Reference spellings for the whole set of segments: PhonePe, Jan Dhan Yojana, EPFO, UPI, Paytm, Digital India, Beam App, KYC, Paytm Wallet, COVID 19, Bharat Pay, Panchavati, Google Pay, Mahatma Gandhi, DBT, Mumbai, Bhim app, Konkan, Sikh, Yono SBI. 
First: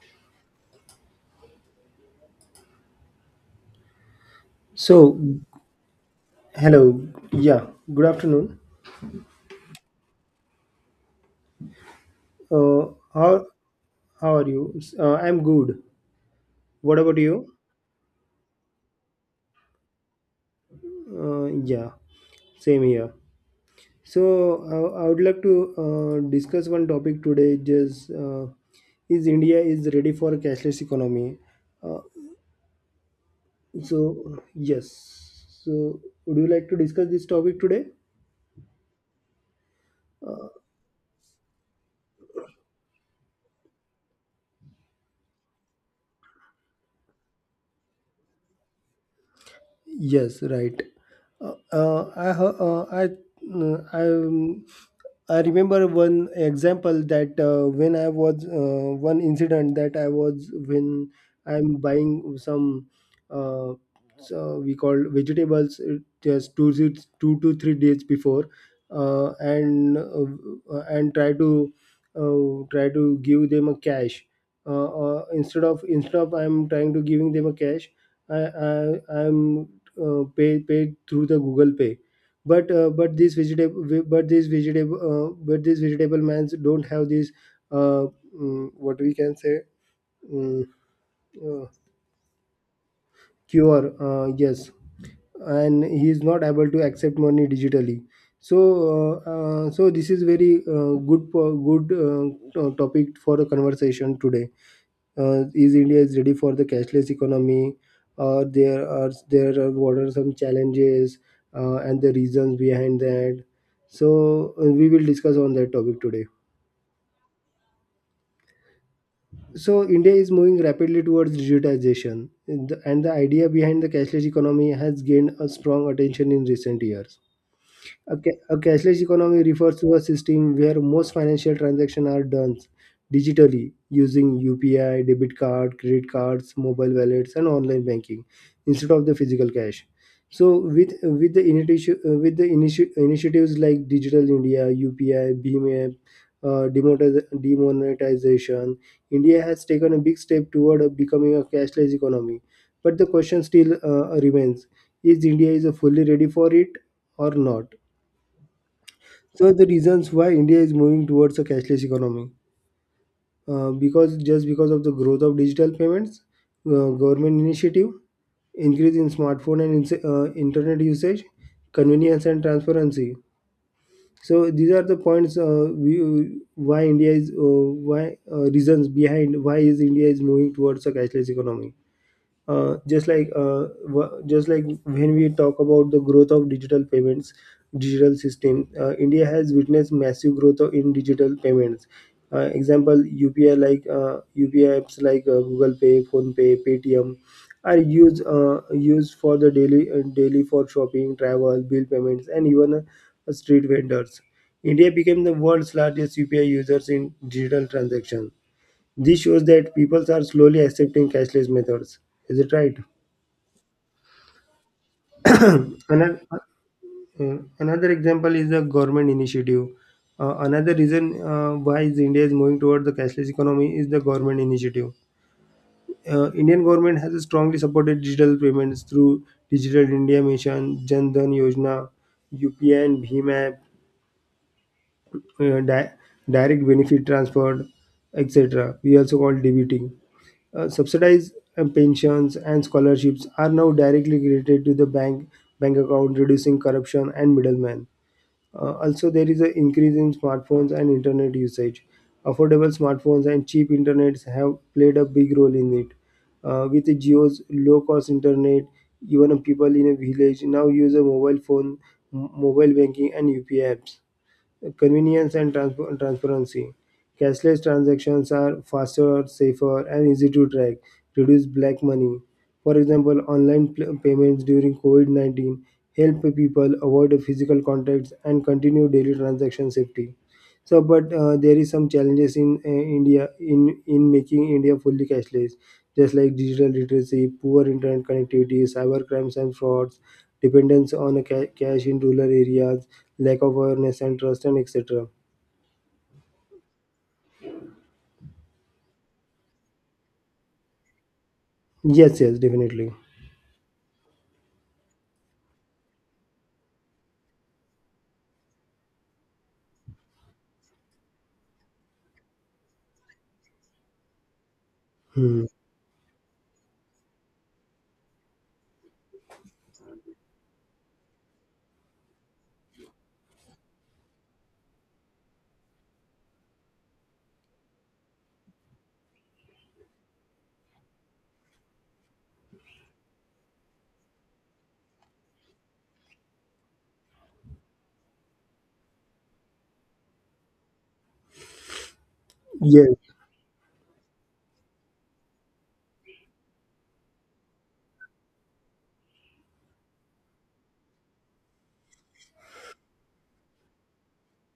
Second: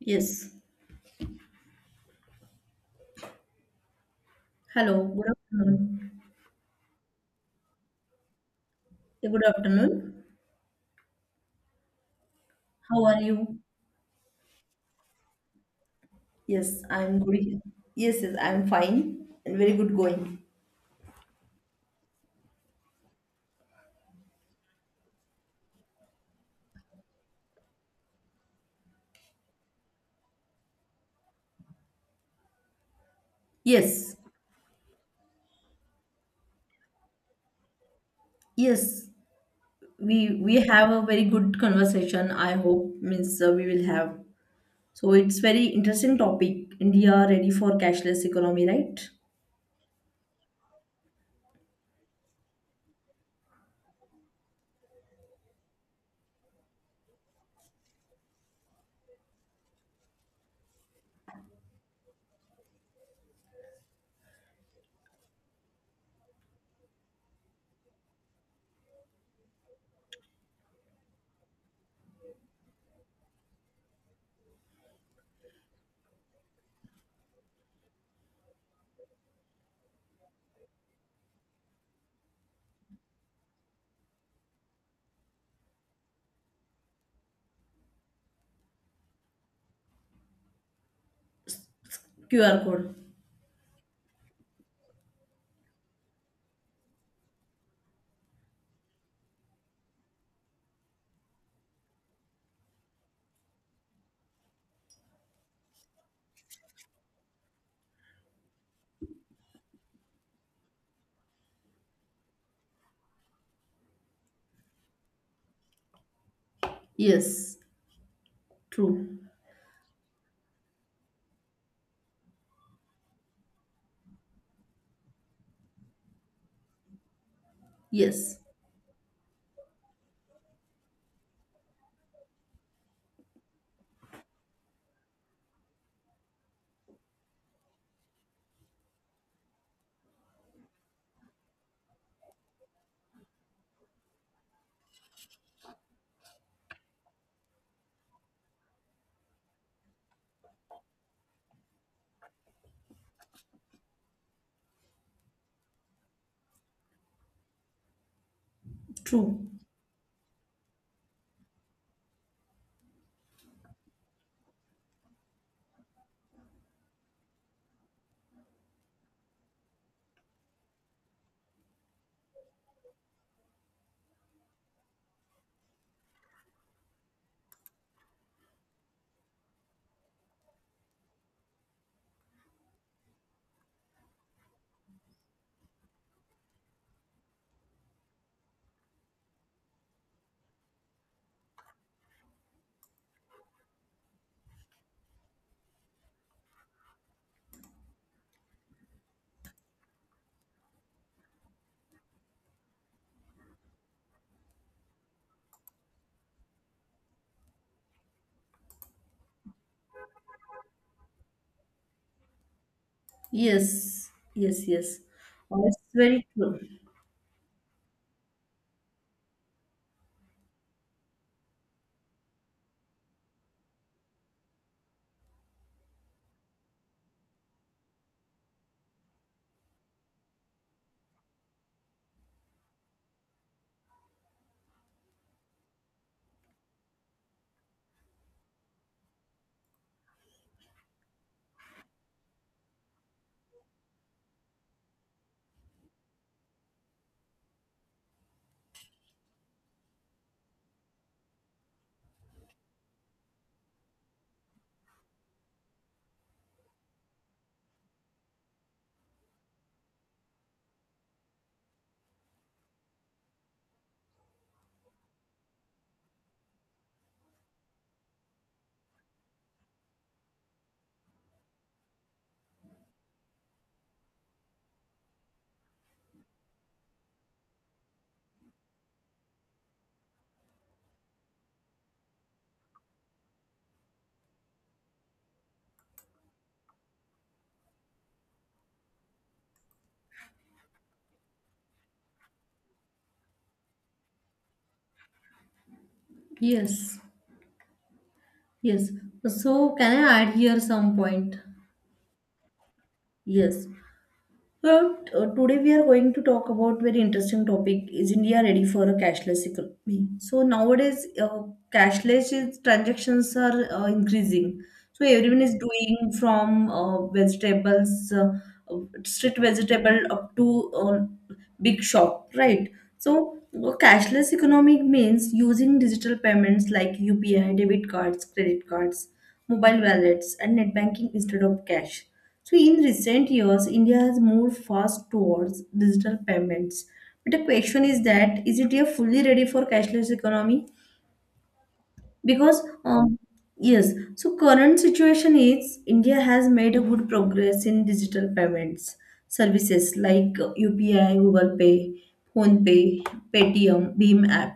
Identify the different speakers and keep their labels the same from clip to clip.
Speaker 1: Yes. Hello.
Speaker 2: So,
Speaker 1: Good afternoon.
Speaker 2: hello. Yeah, good afternoon.
Speaker 1: Yeah, good afternoon.
Speaker 2: Uh,
Speaker 1: How are
Speaker 2: how
Speaker 1: you?
Speaker 2: how are you? I'm good.
Speaker 1: Yes,
Speaker 2: What about
Speaker 1: I'm
Speaker 2: you?
Speaker 1: good. Yes, yes, I'm fine and very good going.
Speaker 2: Yeah, same here. So, I would like to discuss one topic today. Just, is India is ready for a cashless economy? Uh, so
Speaker 1: Yes.
Speaker 2: yes. So, would you like to discuss this topic today?
Speaker 1: Yes. We have a very good conversation. I hope means we will have. So it's very interesting topic. India ready for cashless economy, right?
Speaker 2: Yes, right. Uh, uh, I hea- uh, I mm, I um, I remember one example that when I was one incident that I was when I'm buying some, uh, so we call vegetables, just two to three days before, and try to give them a cash, instead of I'm trying to giving them a cash, I I'm paid through the Google Pay, but these vegetable mans don't have these, uh, what we can say, mm, uh,
Speaker 1: QR code.
Speaker 2: cure, yes, and he is not able to accept money digitally. So so this is very, good topic for a conversation today. Is India is ready for the cashless economy? There are what are some challenges, and the reasons behind that. So we will discuss on that topic today.
Speaker 1: Yes. True.
Speaker 2: So India is moving rapidly towards digitization, and the idea behind the cashless economy has gained a strong attention in recent years. A ca-
Speaker 1: Yes.
Speaker 2: a cashless economy refers to a system where most financial transactions are done digitally using UPI, debit card, credit cards, mobile wallets, and online banking instead of the physical cash. So, with with the initiatives like Digital India, UPI, Beam App, demonetization, India has taken a big step toward, becoming a cashless economy. But the question still, remains: is India is, fully ready for it or not?
Speaker 1: True.
Speaker 2: So the reasons why India is moving towards a cashless economy, because just because of the growth of digital payments, government initiative, increase in smartphone and internet usage, convenience and transparency. So these are the points, we, why India is why reasons behind why is India is moving towards a cashless economy, uh, just like uh, just like when we talk about the growth of digital payments digital system, India has witnessed massive growth in digital payments, example, UPI apps like, Google Pay, Phone Pay, Paytm are used for the daily for shopping, travel, bill payments, and even, street vendors. India became the world's largest UPI users in digital transactions. This shows that people are slowly accepting cashless methods. Is it right?
Speaker 1: Yes. Yes. Yes. Oh, it's
Speaker 2: another,
Speaker 1: very true.
Speaker 2: another example is the government initiative. Another reason, why is India is moving towards the cashless economy is the government initiative. Indian government has strongly supported digital payments through Digital India Mission, Jan Dhan Yojana, UPI and Bhim app, uh, di- direct benefit transfer, etc. We also call DBT. Subsidized, pensions and scholarships are now directly credited to the bank account, reducing corruption and middlemen. Also, there is an increase in smartphones and internet usage. Affordable smartphones and cheap internets have played a big role in it. With Geo's low-cost internet, even people in a village now use a mobile phone, mobile banking, and UPI apps. Convenience and transparency. Cashless transactions are faster, safer, and easy to track, reduce black money. For example, online payments during COVID 19 help people avoid physical contacts and continue daily transaction safety. So, but there is some challenges in, India in making India fully cashless, just like digital literacy, poor internet connectivity, cyber crimes and frauds, dependence on a cash in rural areas, lack of awareness and trust, and etc.
Speaker 1: Yes. Yes. So, can I add here some point?
Speaker 2: Yes, yes, definitely.
Speaker 1: Yes. Well, today we are going to talk about very interesting topic. Is India ready for a cashless economy? So nowadays, cashless is, transactions are increasing. So everyone
Speaker 2: Hmm.
Speaker 1: is doing from vegetables, uh, street vegetable up to big shop, right? So cashless economy means using digital payments like UPI, debit cards, credit cards, mobile wallets, and net banking instead of cash. So, in recent years, India has moved fast towards digital payments. But the question is that, is it a fully ready for cashless economy? Because
Speaker 2: Yes,
Speaker 1: yes, so current situation is India has made a good progress in digital payments. Services like UPI, Google Pay, Phone Pay, Paytm, Beam App,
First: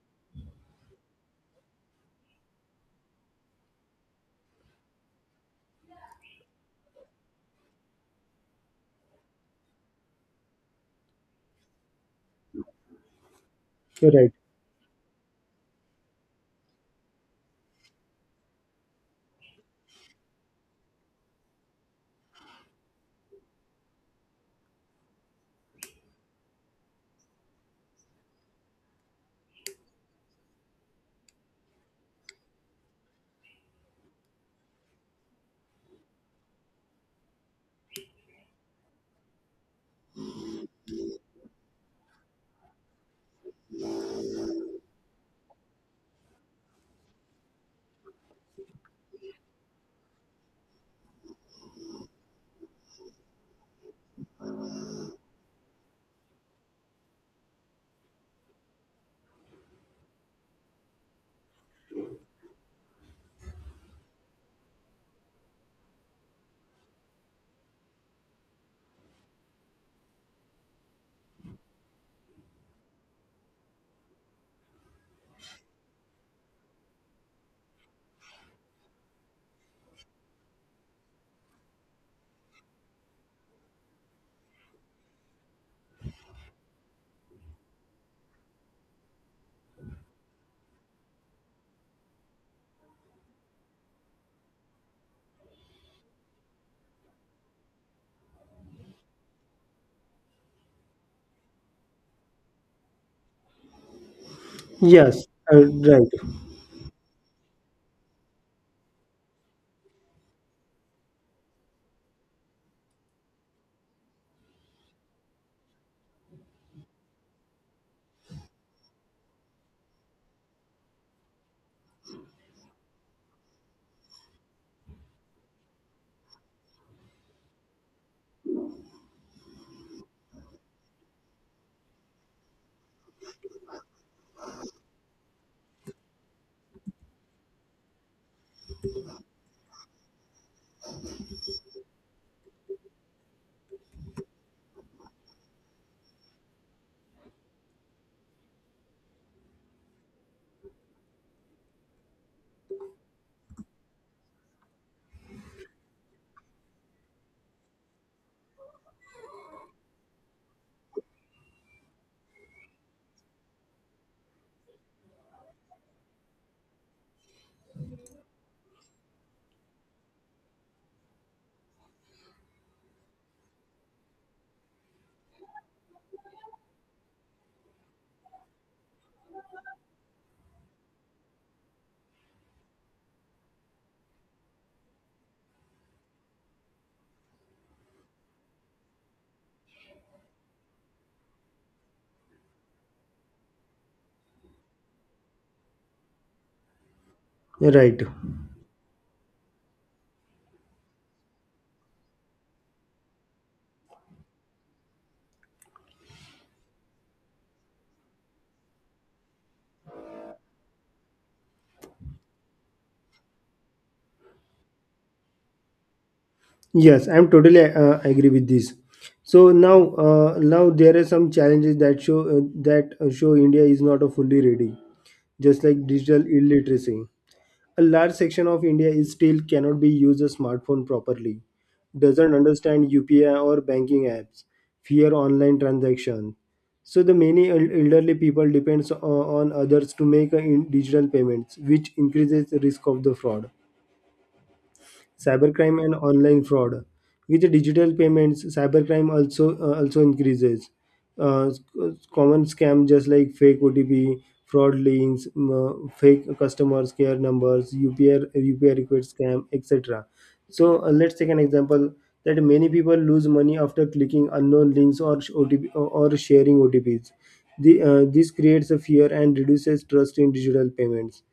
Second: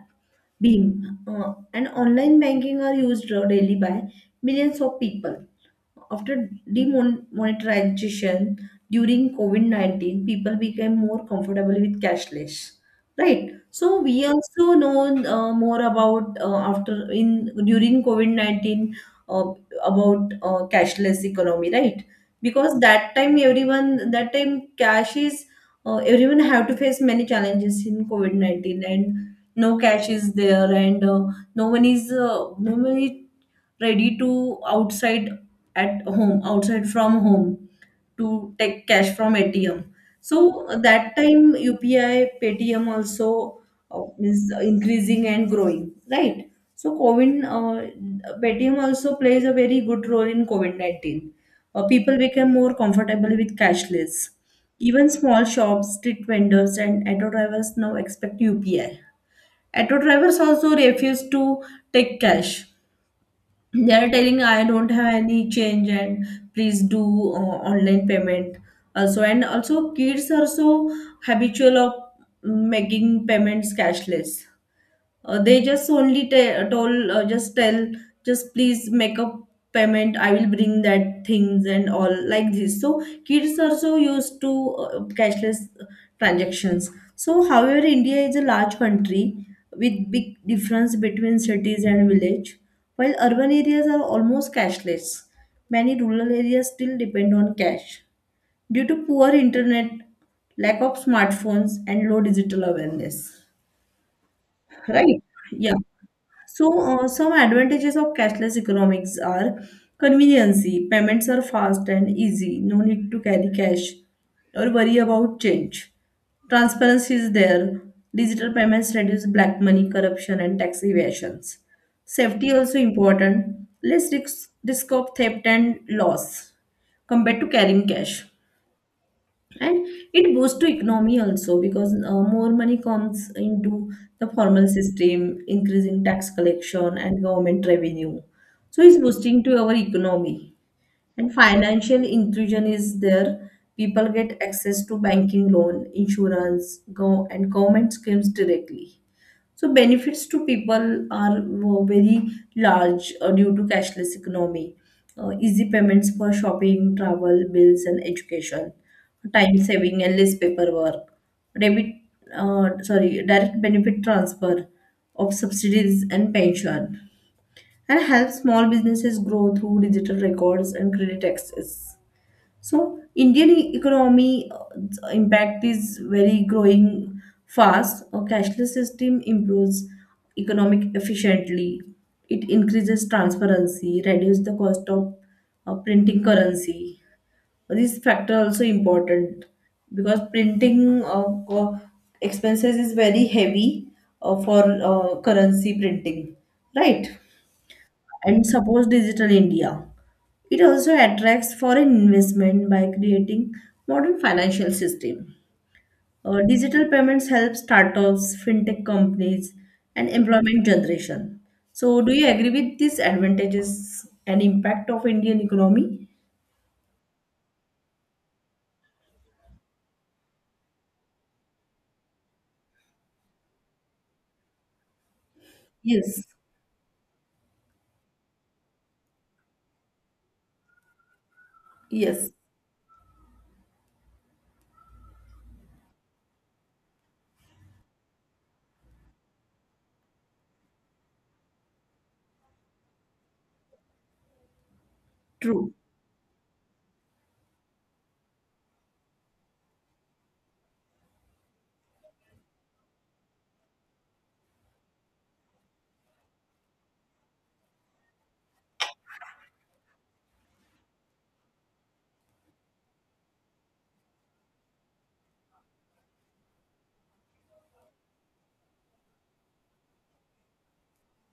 Speaker 1: Beam, and online banking are used daily by millions of people after demonetization. During COVID-19 people became more comfortable with cashless, right? So
Speaker 2: you're
Speaker 1: we
Speaker 2: right.
Speaker 1: also know more about after in during COVID-19 uh, about cashless economy, right? Because that time everyone, that time cash is, everyone have to face many challenges in COVID-19, and no cash is there, and no one is ready to outside at home, outside from home, to take cash from ATM. So that time UPI, Paytm also means increasing and growing, right? So COVID, Paytm also plays a very good role in COVID-19. People became more comfortable with cashless. Even small shops, street vendors, and auto drivers now expect UPI. Auto drivers also refuse to take cash. They are telling, I don't have any change and please do online payment. Also, and also kids are so habitual of making payments cashless. They just only told, just tell, just please make a payment. I will bring that things and all like this. So kids are so used to cashless transactions. So, however, India is a large country with big difference between cities and village. While urban areas are almost cashless, many rural areas still depend on cash due to poor internet, lack of smartphones, and low digital awareness. Right?
Speaker 2: Yes, uh,
Speaker 1: Yeah.
Speaker 2: right,
Speaker 1: So, some advantages of cashless economics are conveniency. Payments are fast and easy. No need to carry cash or worry about change. Transparency is there. Digital payments reduce black money, corruption, and tax evasions. Safety also important. Less risk, risk of theft and loss compared to carrying cash, and it boosts to economy also because more money comes into the formal system, increasing tax collection and government revenue. So it's boosting to our economy, and financial inclusion is there. People get access to banking, loan, insurance, go and government schemes directly. So benefits to people are very large due to cashless economy. Easy payments for shopping, travel, bills, and education, time saving and less paperwork, debit, sorry, direct benefit transfer of subsidies and pension, and help small businesses grow through digital records and credit access. So Indian economy impact is very growing fast. A cashless system improves economic efficiently. It increases transparency, reduces the cost of printing currency. This factor also important because printing co- expenses is very heavy for currency printing, right?
Speaker 2: right.
Speaker 1: And suppose digital India, it also attracts foreign investment by creating modern financial system. Digital payments help startups, fintech companies, and employment generation. So do you agree with these advantages and impact of Indian economy?
Speaker 2: Yes, I'm totally, agree with this. So now, now there are some challenges that show, that show India is not a fully ready, just like
Speaker 1: Yes,
Speaker 2: digital illiteracy. A large section of India is still cannot be use a smartphone properly,
Speaker 1: yes,
Speaker 2: doesn't understand UPI or banking apps, fear online transactions. So the many elderly people depends on others to make, digital payments, which increases the risk of the fraud,
Speaker 1: true.
Speaker 2: cybercrime, and online fraud. With the digital payments, cybercrime also increases. Uh, s- Common scam just like fake OTP, fraud links, fake customers care numbers, UPI request scam, etc. So let's take an example that many people lose money after clicking unknown links or OTP or sharing OTPs. This creates a fear and reduces trust in digital payments.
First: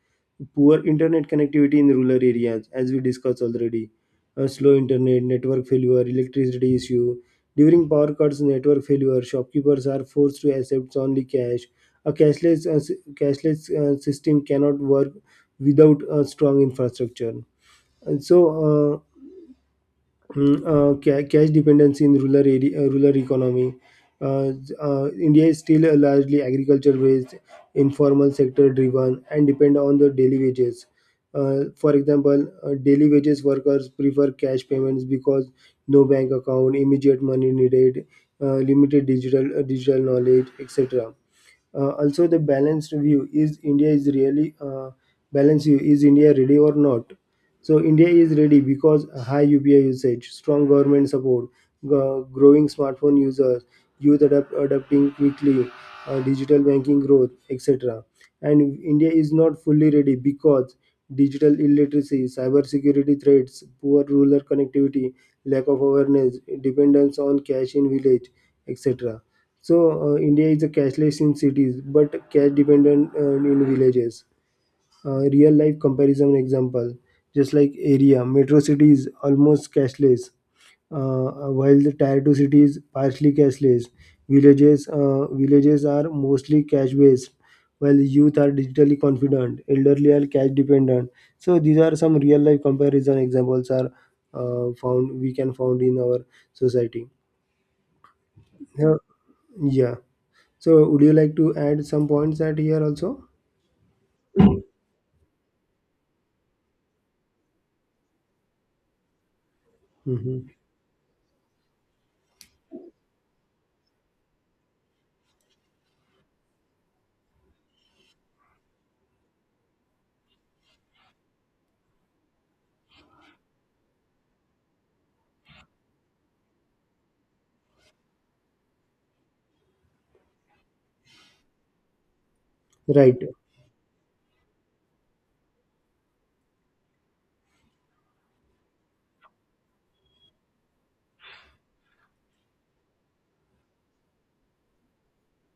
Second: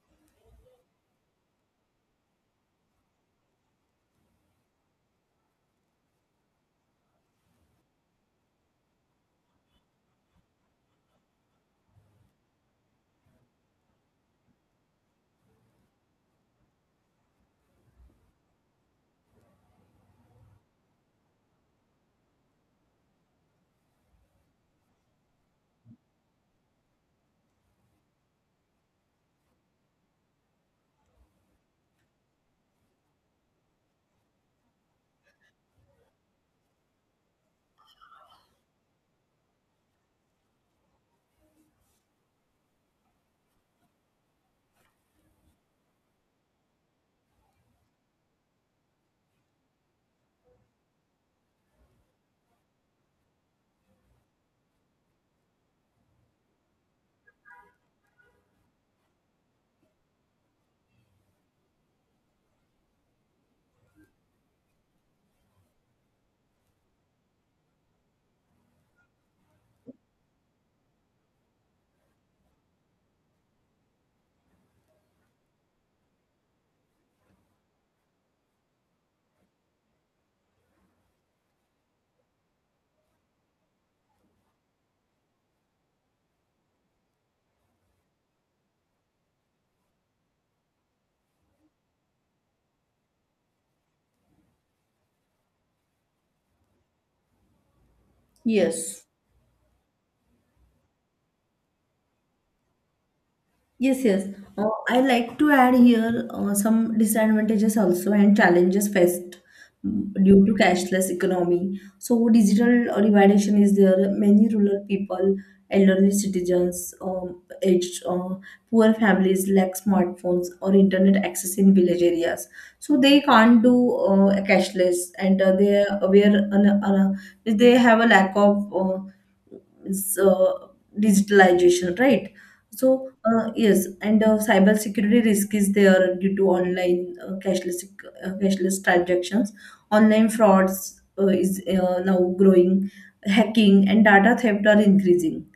Speaker 2: Poor internet connectivity in rural areas, as we discussed already. A slow internet, network failure, electricity issue. During power cuts, network failure, shopkeepers are forced to accept only cash. A cashless system cannot work without a strong infrastructure. And so, uh, cash dependency in rural area, rural economy. Uh, India is still a largely agriculture-based, informal sector-driven, and depend on the daily wages. For example, daily wages workers prefer cash payments because no bank account, immediate money needed, limited digital knowledge, etc. Also, the balanced view is india is really balanced view is India ready or not? So India is ready because high UPI usage, strong government support, growing smartphone users, youth adapting quickly, digital banking growth, etc. And India is not fully ready because digital illiteracy, cyber security threats, poor rural connectivity, lack of awareness, dependence on cash in village, etc. So, India is a cashless in cities, but cash dependent, in villages. Real life comparison example, just like area, metro city is almost cashless, while the tier two city is partially cashless. Villages are mostly cash based, while youth are digitally confident, elderly are cash dependent. So these are some real life comparison examples are, found we can found in our society. Yeah.
Speaker 1: Yes.
Speaker 2: Yeah. So would you like to add some points that here also?
Speaker 1: Yes, yes. I like to add here some disadvantages also and challenges faced
Speaker 2: Hmm.
Speaker 1: due to cashless economy. So digital dividation is there. Many rural people, elderly citizens, aged, poor families lack smartphones or internet access in village areas. So they can't do a cashless, and they are aware, they have a lack of. S- uh, Digitalization, right? So
Speaker 2: Right.
Speaker 1: yes, and cyber security risk is there due to online cashless transactions. Online frauds is now growing, hacking and data theft are increasing.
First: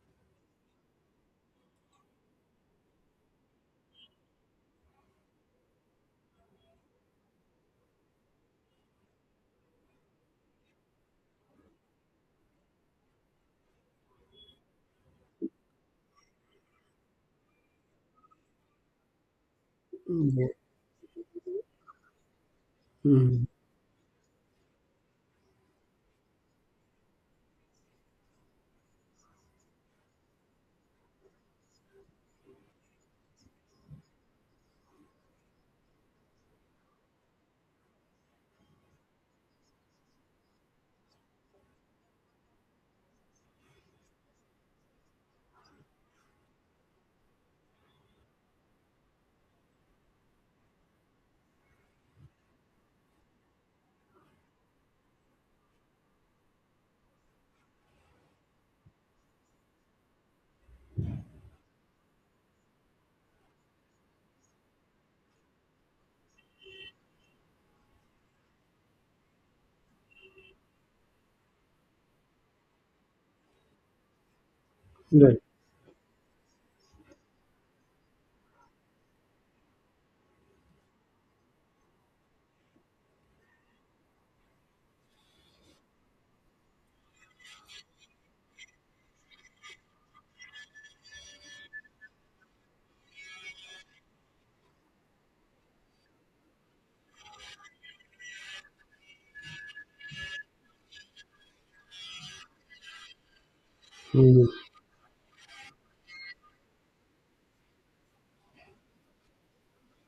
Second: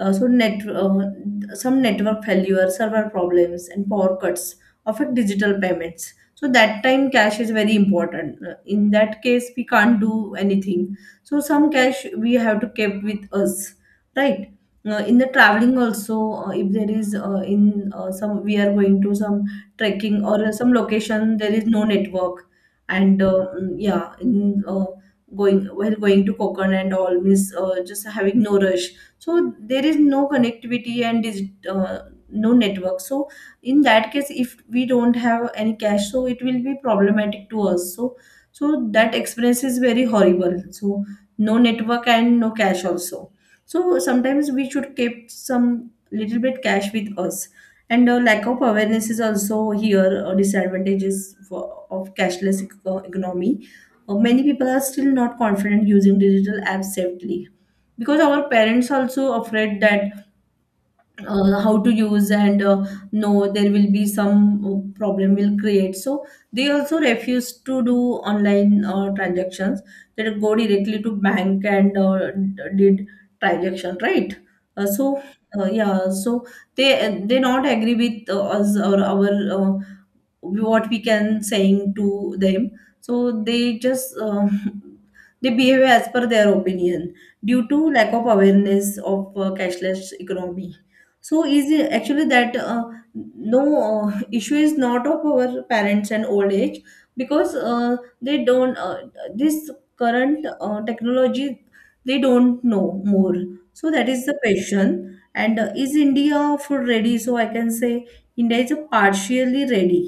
Speaker 1: So net some network failure, server problems, and power cuts affect digital payments. So that time cash is very important. In that case, we can't do anything. So some cash we have to keep with us, right? In the traveling also, if there is in some we are going to some trekking or some location there is no network, and
Speaker 2: Hmm.
Speaker 1: yeah, in going, while going to Konkan and all means just having no rush, so there is no connectivity and no network. So in that case if we don't have any cash, so it will be problematic to us. So that experience is very horrible. So no network and no cash also. So sometimes we should keep some little bit cash with us. And lack of awareness is also here disadvantages for, of cashless economy. Many people are still not confident using digital apps safely, because our parents also afraid that how to use, and no there will be some problem will create. So they also refuse to do online transactions. They go directly to bank and did transaction, right? uh, so
Speaker 2: Right.
Speaker 1: yeah. So they not agree with us or our, uh, what we can saying to them. So they just they behave as per their opinion due to lack of awareness of cashless economy. So is it actually that no, issue is not of our parents and old age, because they don't this current technology, they don't know more. So that is the
Speaker 2: Hmm.
Speaker 1: question. And is India food ready? So I can say India is partially ready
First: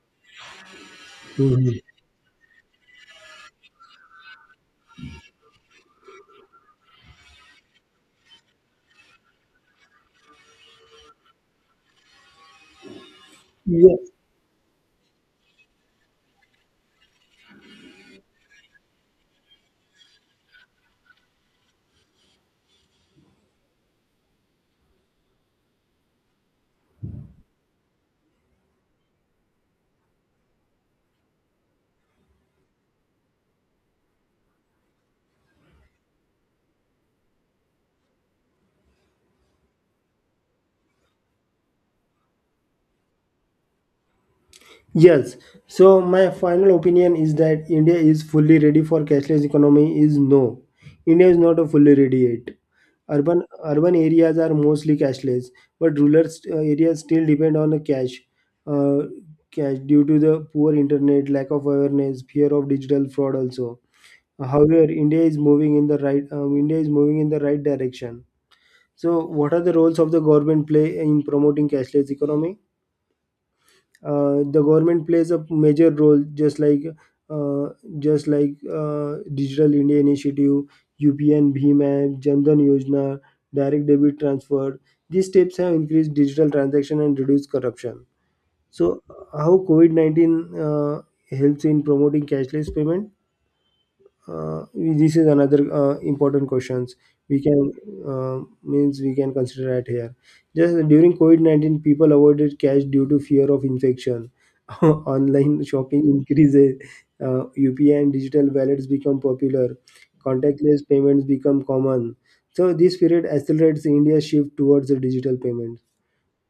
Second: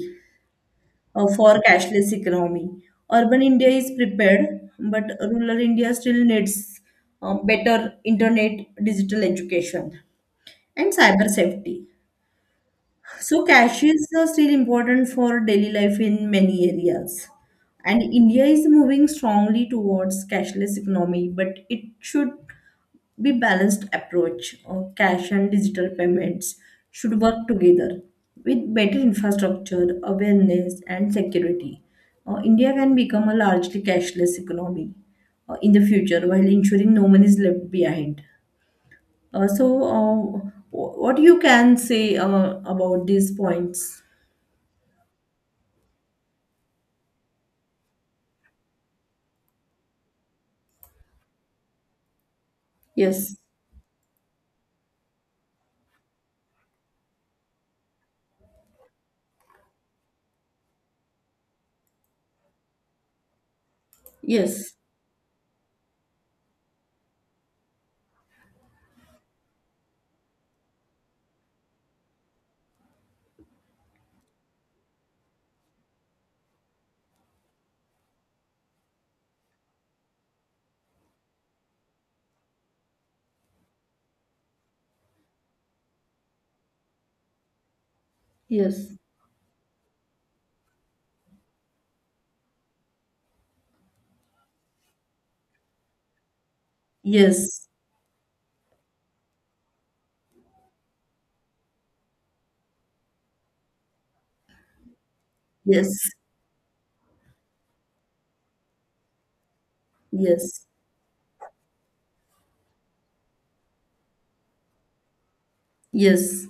Speaker 1: for
Speaker 2: Hmm.
Speaker 1: cashless economy. Urban India is prepared, but rural India still needs better internet, digital education, and cyber safety. So, cash
Speaker 2: Yes.
Speaker 1: is still important for daily life in many areas. And India is moving strongly towards cashless economy, but it should be balanced approach or cash and digital payments should work together with better infrastructure, awareness and security. India can become a largely cashless economy in the future while ensuring no one is left behind. Uh, so uh, what you can say about these points?
Speaker 2: Yes. So my final opinion is that India is fully ready for cashless economy is no. India is not a fully ready yet.
Speaker 1: Yes,
Speaker 2: Urban areas are mostly cashless, but rural areas still depend on the cash. Uh, Cash due to the poor internet, lack of awareness, fear of digital fraud also.
Speaker 1: yes,
Speaker 2: However, India is moving in the right direction. So, what are the roles of the government play in promoting cashless economy? The government plays a major role, uh, just like Digital India Initiative, UPN, Bhim app, Jan Dhan Yojana, direct debit transfer. These steps have increased digital transaction and reduced corruption. So,
Speaker 1: yes,
Speaker 2: how COVID 19, helps in promoting cashless payment? This is another, important questions we
Speaker 1: yes,
Speaker 2: can we can consider at here. Just during covid-19, people avoided cash due to fear of infection. Online
Speaker 1: yes,
Speaker 2: shopping increases. uh, UPI and digital wallets become popular.
Speaker 1: yes,
Speaker 2: Contactless payments become common. So this period accelerates India's shift towards the digital payment.
Speaker 1: yes.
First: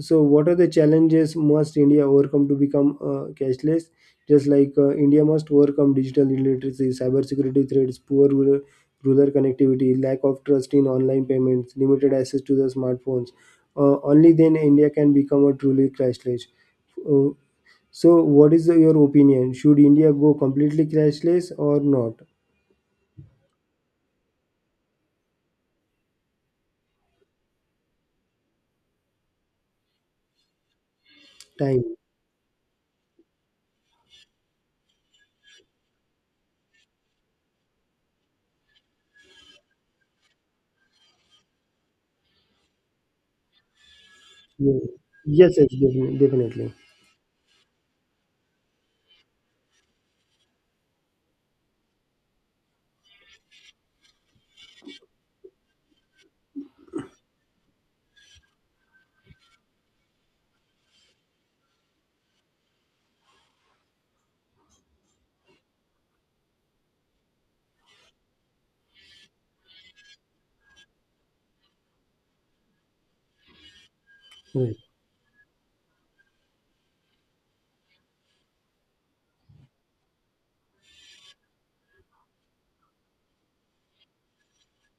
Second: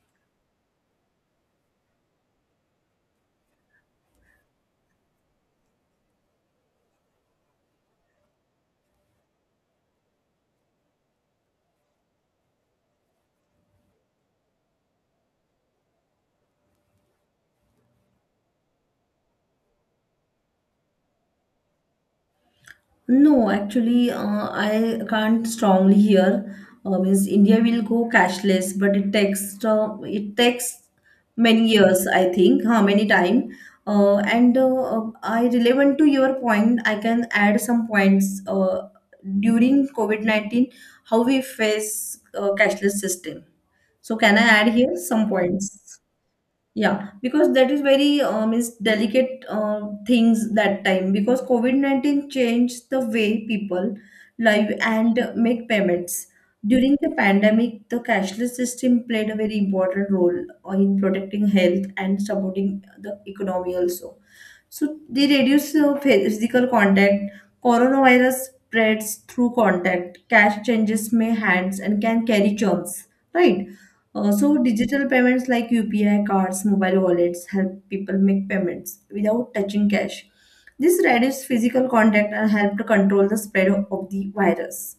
Speaker 2: So, what are the challenges must India overcome to become, cashless? Just like India must overcome digital illiteracy, cybersecurity threats, rural connectivity, lack of trust in online payments, limited access to the smartphones. Only then India can become a truly cashless. Uh, so, what is your opinion? Should India go completely cashless or not?
Speaker 1: No, actually, I can't strongly hear. Means India will go cashless, but it takes many
Speaker 2: Time.
Speaker 1: years, I think. How many time? And I relevant to your point. I can add some points. During COVID-19, how we face cashless system. So can I add
Speaker 2: Yeah.
Speaker 1: here some
Speaker 2: Yes, yes,
Speaker 1: points?
Speaker 2: definitely. Definitely.
Speaker 1: Yeah, because that is very means delicate things that time, because COVID-19 changed the way people live and make payments. During the pandemic, the cashless system played a very important role in protecting health and supporting the economy also. So they reduce physical contact. Coronavirus spreads through contact. Cash changes may hands and can carry germs, right? So
Speaker 2: Right.
Speaker 1: digital payments like UPI cards, mobile wallets help people make payments without touching cash. This reduces physical contact and help to control the spread of the virus.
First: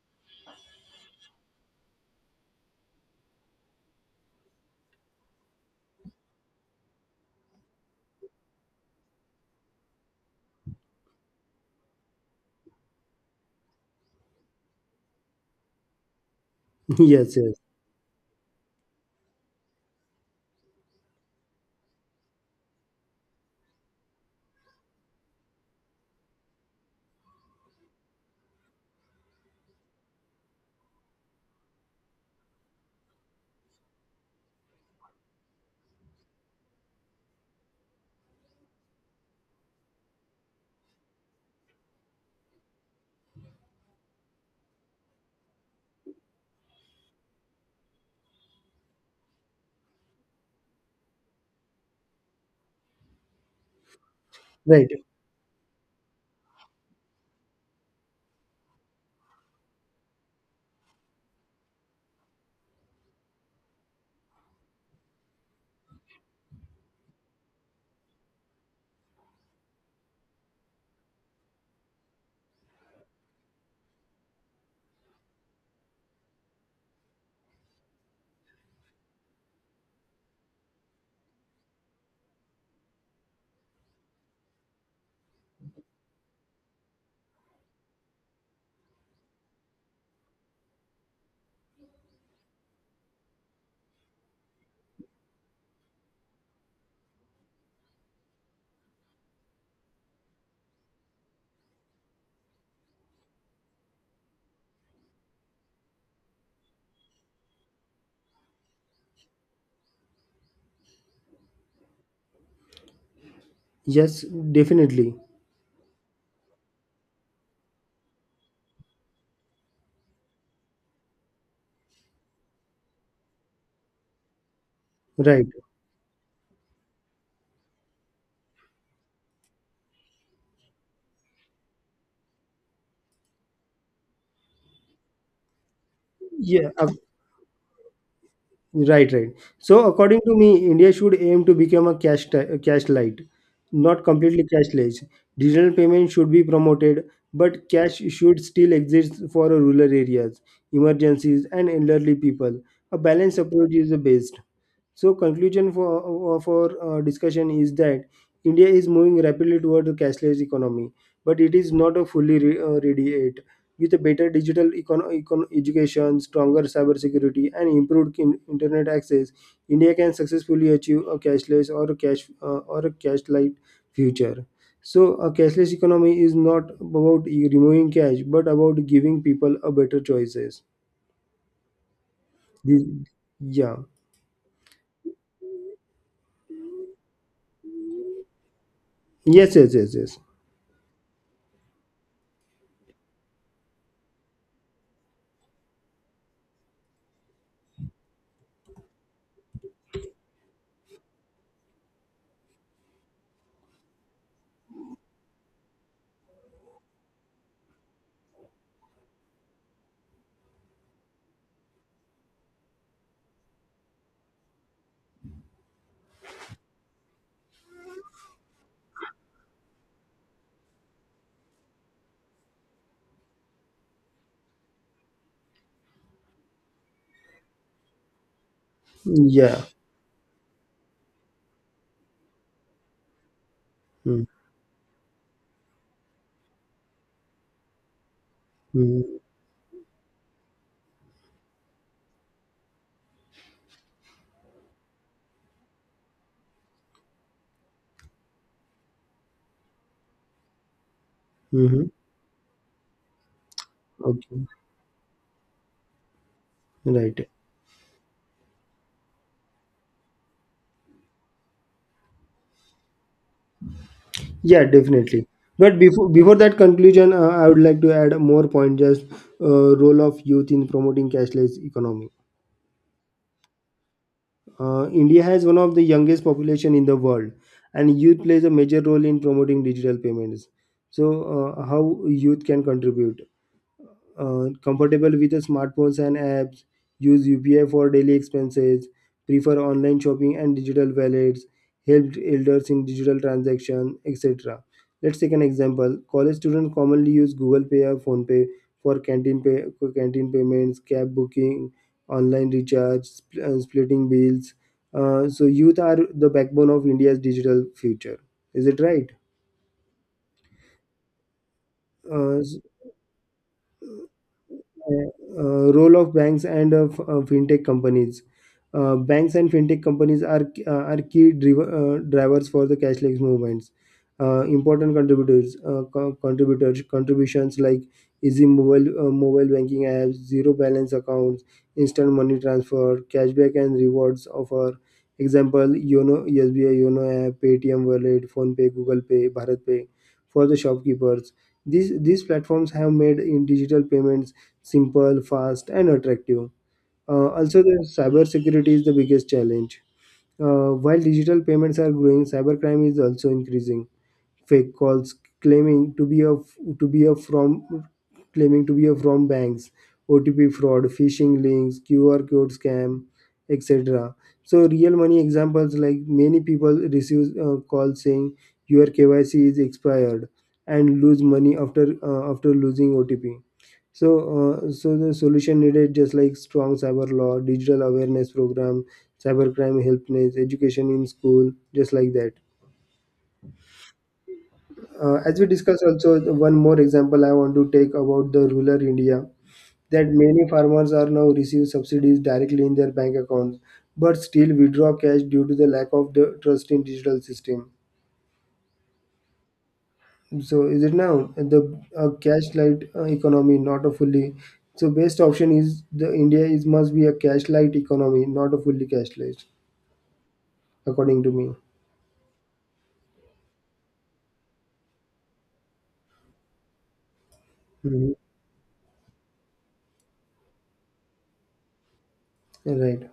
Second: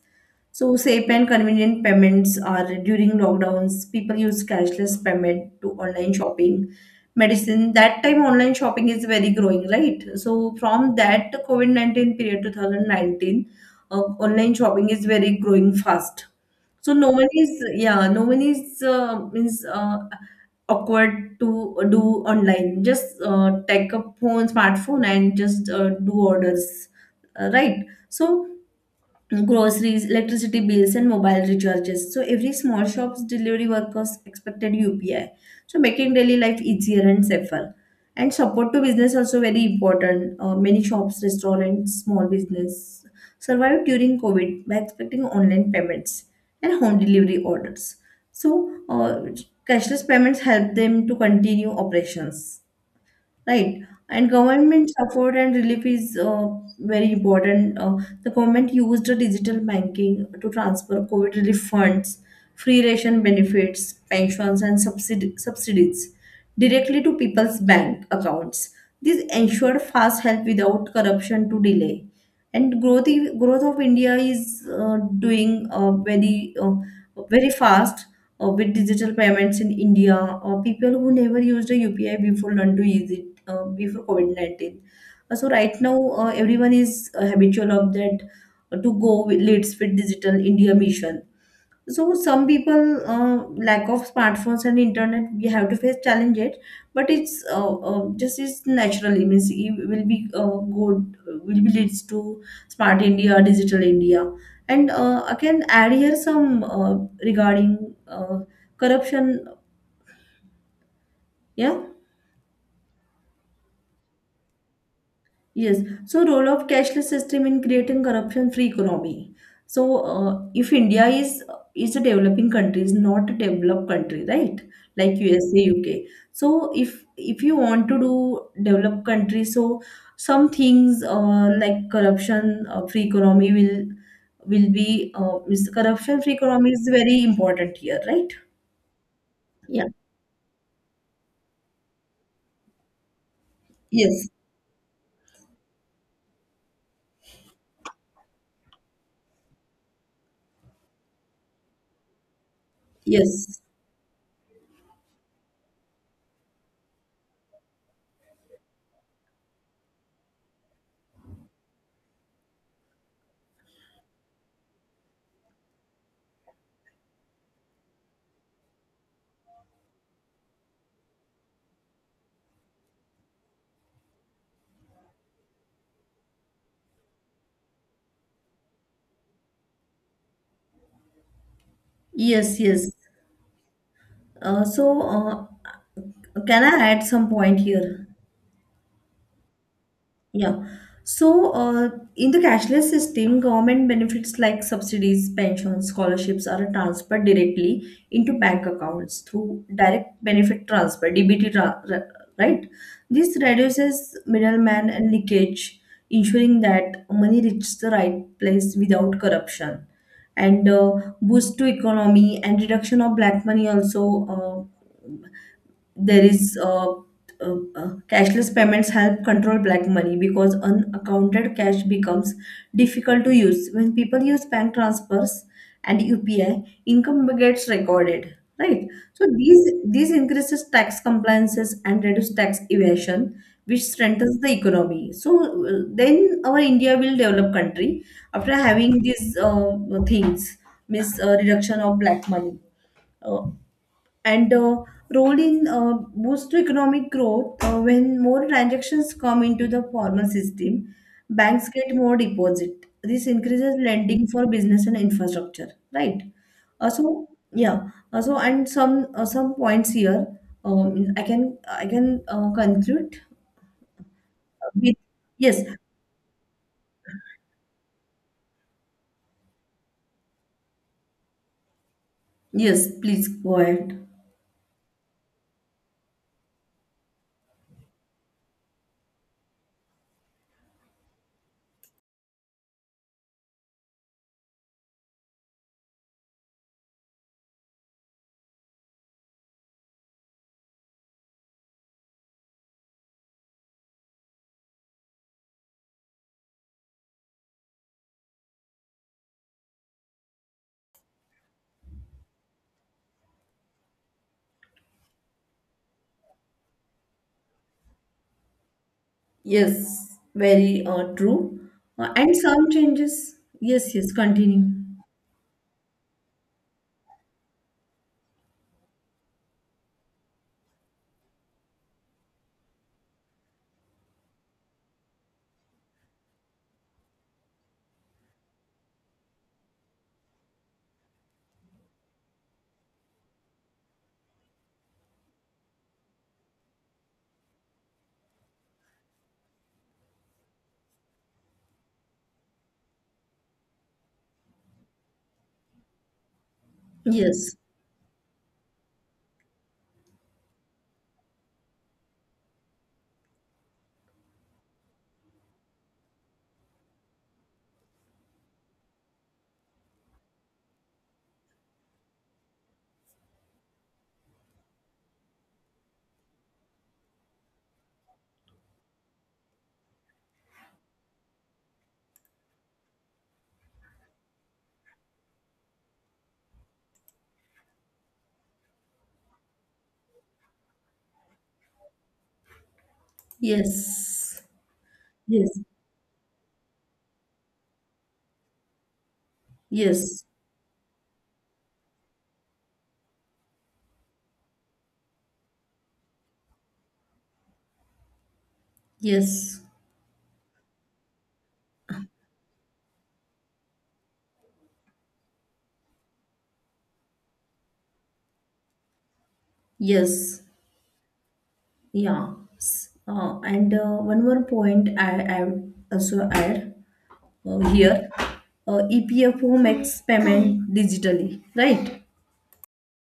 Speaker 1: So safe and convenient payments are during lockdowns. People use cashless payment to online shopping, medicine. That time online shopping is very growing, right? So from that COVID-19 period, 2019, uh, online shopping is very growing fast. So no one
Speaker 2: Yes, yes.
Speaker 1: is, yeah, no one is means awkward to do online. Just take a phone, smartphone, and just do orders, right? So groceries, electricity bills, and mobile recharges. So every small shop's delivery workers expected UPI. So making daily life easier and safer. And support to business also very important. Many shops, restaurants, small business survived during COVID by expecting online payments and home delivery orders. So cashless payments help them to continue operations. Right. And
Speaker 2: Right.
Speaker 1: government support and relief is very important. The government used the digital banking to transfer COVID relief funds, free ration benefits, pensions, and subsidies directly to people's bank accounts. This ensured fast help without corruption to delay. And growth, growth of India is doing very fast with digital payments in India, or people who never used a UPI before learn to use it before COVID-19. So right now, everyone is habitual of that, to go with leads with digital India mission. So some people, lack of smartphones and internet, we have to face challenge it, but it's just it's naturally means it will be good, will be leads to smart india digital india. And I can add here some, regarding corruption, yeah.
Speaker 2: Yes, definitely.
Speaker 1: Yes. So role of cashless system in creating corruption-free economy. So if India is a developing country, is not a developed country, right? Like
Speaker 2: Right.
Speaker 1: USA, UK. So if you want to do developed country, so some things like corruption free economy will be corruption free
Speaker 2: Yeah,
Speaker 1: economy is very important here, right?
Speaker 2: right, right. So
Speaker 1: Yeah.
Speaker 2: according to me, India should aim to become a cash light, not
Speaker 1: Yes.
Speaker 2: completely cashless. Digital payment should be promoted, but cash should still exist for rural areas, emergencies, and elderly people. A balanced
Speaker 1: Yes.
Speaker 2: approach is the best. So conclusion for of our, discussion is that India is moving rapidly toward a cashless economy but it is not a fully radiate. With a better digital education, stronger cybersecurity, and improved internet access, India can successfully achieve a cashless or a cash light future. So, a cashless economy is not about removing cash, but about giving people a better choices.
Speaker 1: Yes.
Speaker 2: This,
Speaker 1: Yes.
Speaker 2: yeah.
Speaker 1: Uh, so uh, can I add some point here?
Speaker 2: Yes. Yes. Yes. Yes.
Speaker 1: Yeah. So, in the cashless system, government benefits like subsidies, pensions, scholarships are transferred directly into bank accounts through direct benefit transfer (DBT), right? This reduces middleman and leakage, ensuring that money reaches the right place without corruption, and boost to economy and reduction of black money also. Uh, there is Cashless payments help control black money because unaccounted cash becomes difficult to use when people use bank transfers, and upi income gets recorded, right? So
Speaker 2: Yeah.
Speaker 1: these increases tax compliances and reduce tax evasion, which
Speaker 2: Mm-hmm.
Speaker 1: strengthens the economy. So then our india will develop country after having
Speaker 2: Mm-hmm.
Speaker 1: these things, means reduction of black money, uh, and role in boost to economic growth. When more transactions come into the formal system, banks
Speaker 2: Mm-hmm.
Speaker 1: get more deposit. This increases lending
Speaker 2: Okay.
Speaker 1: for business and infrastructure, right? uh,
Speaker 2: Right.
Speaker 1: so yeah. So and some, some points here, I can conclude
Speaker 2: Yeah,
Speaker 1: with,
Speaker 2: definitely.
Speaker 1: yes.
Speaker 2: But before that conclusion, I would like to add more point. Just Role of youth in promoting cashless economy.
Speaker 1: Yes, please go ahead.
Speaker 2: India has one of the youngest population in the world, and youth plays a major role in promoting digital payments. So, how youth can contribute? Comfortable with the smartphones and apps, use UPI for daily expenses, prefer online shopping and digital wallets, helped elders in digital transaction, etc. Let's take an example. College students commonly use Google Pay or PhonePe for canteen pay, for canteen payments, cab booking, online recharge, splitting bills. So youth are the backbone of India's digital future. Is it right?
Speaker 1: Yes, very true. And
Speaker 2: Uh,
Speaker 1: some changes, yes. Yes, continue.
Speaker 2: Role of banks and of fintech companies. Banks and fintech companies are key driver, drivers for the cashless movements. Important contributors contributors contributions like easy mobile mobile banking apps, zero balance accounts, instant money transfer, cashback and rewards offer. Example: Yono SBI, Yono app, Paytm Wallet, Phone Pay, Google Pay, Bharat Pay, for the shopkeepers. These platforms have made in digital payments simple, fast, and attractive. Uh,
Speaker 1: Yes.
Speaker 2: also, the cybersecurity is the biggest challenge. While digital payments are growing, cybercrime is also increasing. Fake calls claiming to be a from claiming to be a from banks, OTP fraud, phishing links, QR code scam, etc. So, real money examples like many people receive calls saying your KYC is expired and lose money after after losing OTP. So, so the solution needed just like strong cyber law, digital awareness program, cybercrime helpness, education in school, just like that.
Speaker 1: Yes.
Speaker 2: As we
Speaker 1: Yes,
Speaker 2: discussed also, the one more example I want to take about the rural India that
Speaker 1: yes,
Speaker 2: many farmers are now receive subsidies directly in their bank accounts, but still withdraw cash due to the lack of the trust in digital system.
Speaker 1: yes,
Speaker 2: So is it now the a cash light economy, not a fully. So best option is the India is must be a cash light economy, not a fully cash light,
Speaker 1: yes,
Speaker 2: according to me.
Speaker 1: yeah. S- and One more point I would also add here.
Speaker 2: Mhm.
Speaker 1: EPFO makes payment digitally, right?
Speaker 2: Right,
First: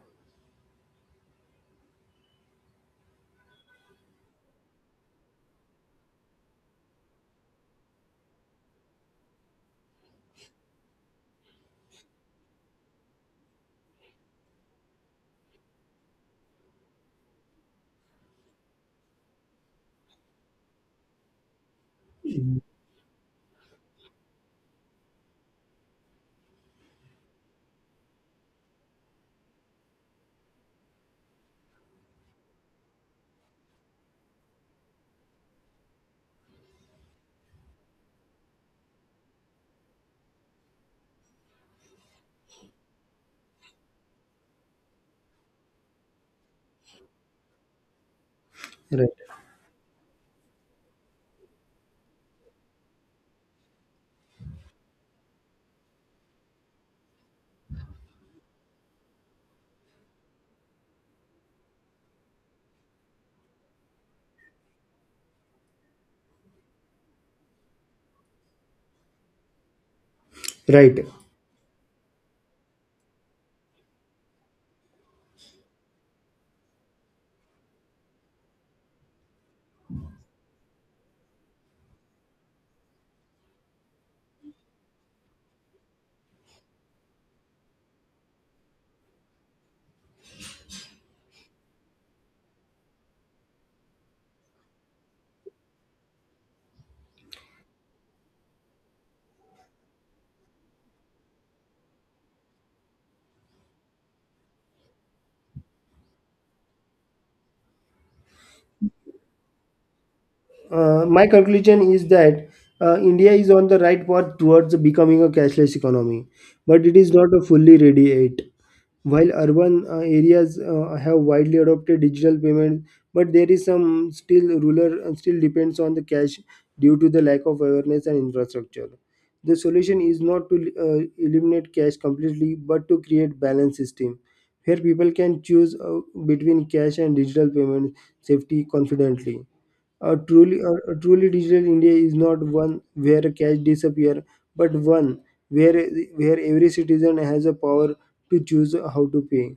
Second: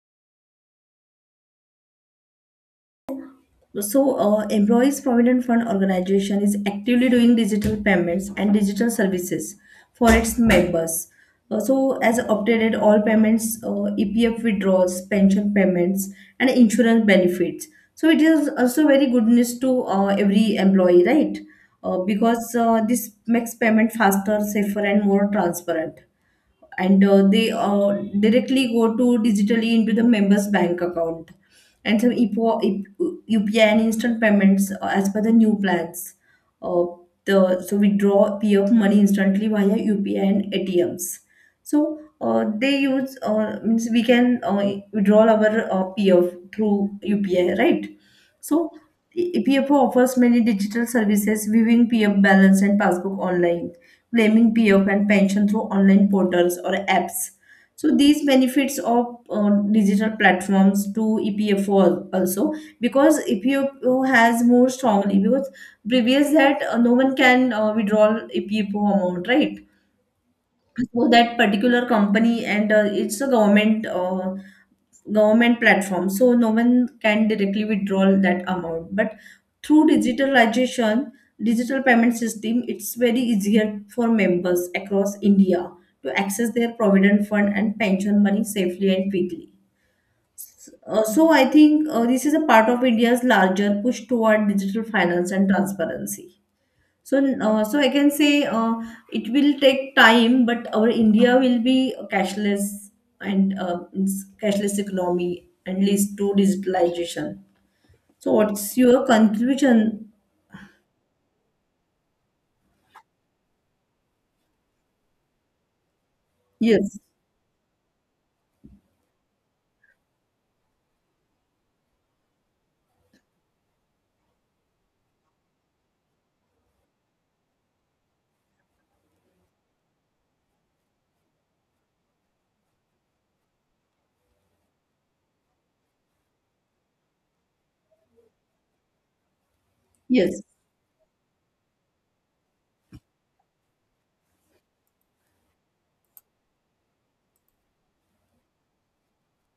Speaker 1: So, Employees Provident Fund organization is actively doing digital payments and digital services for its members. So, as updated, all payments, EPF withdrawals, pension payments, and insurance benefits. So, it is also very good news to every employee, right? Because this makes payment faster, safer, and more transparent, and they directly go to digitally into the member's bank account, and some EPO, UPI and instant payments, as per the new plans. Uh, so we draw PF money instantly via UPI and ATMs. So they use means we can withdraw our PF through UPI, right? So
Speaker 2: right,
Speaker 1: PFO offers many digital services, viewing PF balance and passbook online, claiming PF and pension through online portals or apps. So these benefits of digital platforms to EPFO also, because EPFO has more strongly, because previous that no one can withdraw EPFO amount, right?
Speaker 2: right.
Speaker 1: So that particular company and it's a government platform, so no one can directly withdraw that amount. But through digitalization, digital payment system, it's very easier for members across india to access their provident fund and pension money safely and quickly. So I think this is a part of india's larger push toward digital finance and transparency. So, so I can say, it will take time, but our India will be cashless, and it's cashless economy and leads to digitalization. So, what's your conclusion?
Speaker 2: My conclusion is that India is on the right path towards becoming a cashless economy, but it
Speaker 1: Yes,
Speaker 2: is not a fully ready yet. While urban areas have widely adopted digital payment, but there is some still rural and still depends on the cash due to the lack of awareness and infrastructure. The solution is not to eliminate cash completely, but to create balance system where people can choose between cash and digital payment safety confidently. A
Speaker 1: yes,
Speaker 2: truly, a truly digital India is not one where cash disappear, but one where where every citizen has a power to choose how to pay.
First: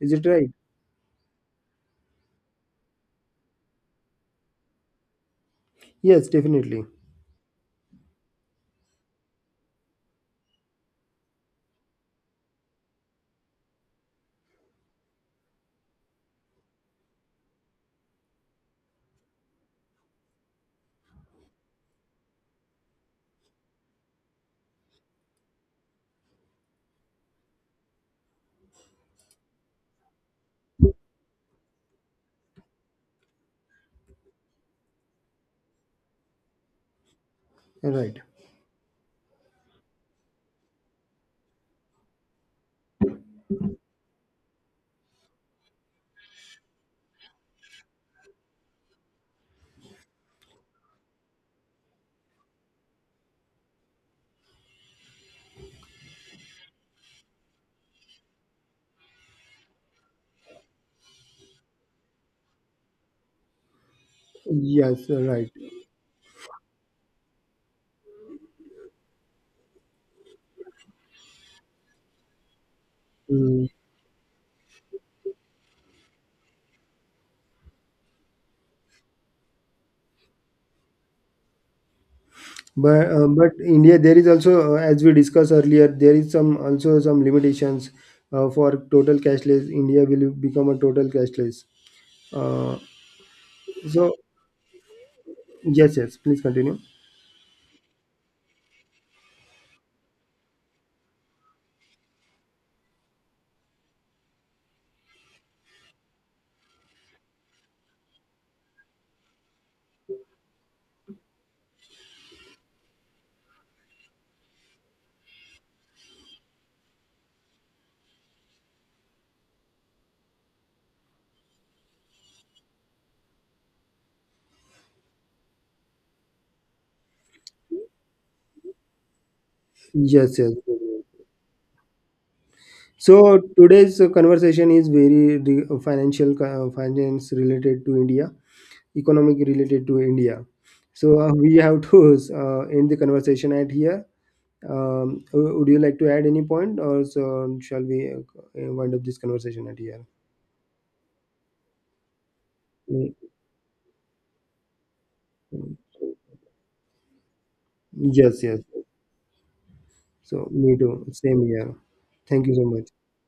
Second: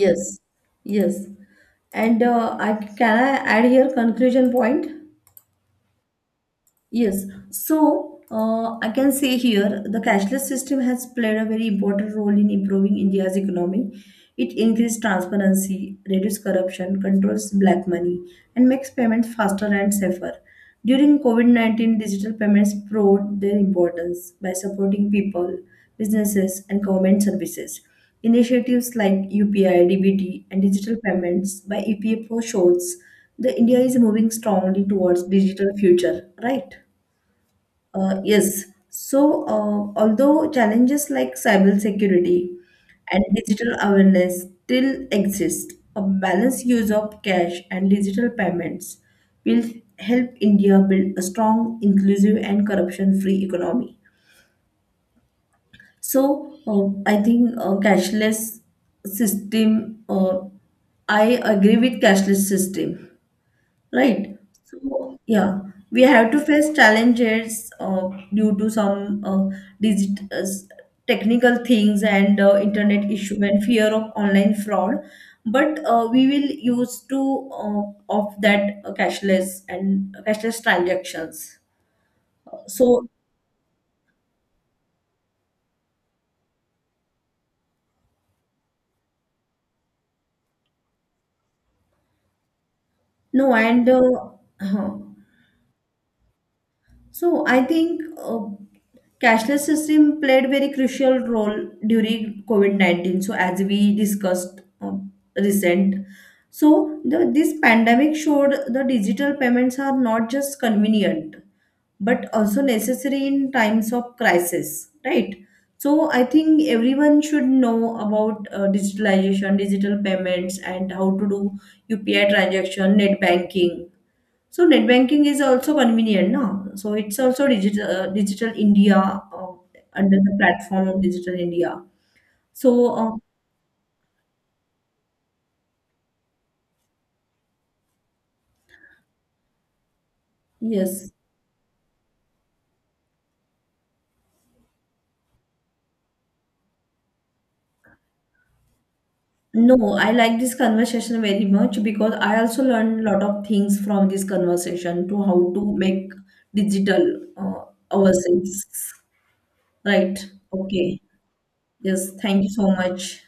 Speaker 2: Is it right?
Speaker 1: yes. And I add here conclusion point?
Speaker 2: Yes, definitely.
Speaker 1: Yes, so I can say here the cashless system has played a very important role in improving India's economy. It increased transparency, reduced corruption, controls black money, and makes payments faster and safer. During COVID COVID-19, digital payments proved their importance by supporting people, businesses, and government services. Initiatives like UPI, DBT, and digital payments by EPFO shows the India is moving strongly towards digital future, right?
Speaker 2: Right.
Speaker 1: Yes. So, although challenges like cybersecurity and digital awareness still exist, a balanced use of cash and digital payments will help India build a strong, inclusive, and corruption-free economy. So, I think cashless system. I agree with cashless system, right?
Speaker 2: Yes,
Speaker 1: So
Speaker 2: right.
Speaker 1: yeah, we have to face challenges due to some, digit uh, s- technical things and internet issue and
Speaker 2: Mm.
Speaker 1: fear of online fraud. But we will use to of that, cashless and cashless transactions. So
Speaker 2: But India, there is also, as we discussed earlier, there is some also some limitations for total cashless. India will become a total cashless. Uh,
Speaker 1: no, and
Speaker 2: so
Speaker 1: huh.
Speaker 2: yes, yes. Please continue.
Speaker 1: So I think cashless system played very crucial role during COVID-19. So as we discussed recent, so this pandemic showed the digital payments are not just convenient but also necessary in times of crisis, right? So I think everyone should know about digitalization, digital payments, and how to do UPI transaction, net banking. So net banking is also convenient, no? So it's also digital, Digital India, under the
Speaker 2: Yes, yes.
Speaker 1: platform of Digital India. So uh,
Speaker 2: So today's conversation is very finance related to India, economic related to India.
Speaker 1: yes,
Speaker 2: So we have to end the conversation at here. Would you like to add any point, or so shall we wind up this conversation at
Speaker 1: no,
Speaker 2: here?
Speaker 1: I like this conversation very much, because I also learned a
Speaker 2: Mm.
Speaker 1: lot of things from this conversation to how to make digital
Speaker 2: Yes, yes.
Speaker 1: ourselves. Right.
Speaker 2: So me
Speaker 1: Okay.
Speaker 2: too. Same here.
Speaker 1: Yes. Thank
Speaker 2: Thank
Speaker 1: you
Speaker 2: you so
Speaker 1: so
Speaker 2: much.
Speaker 1: much.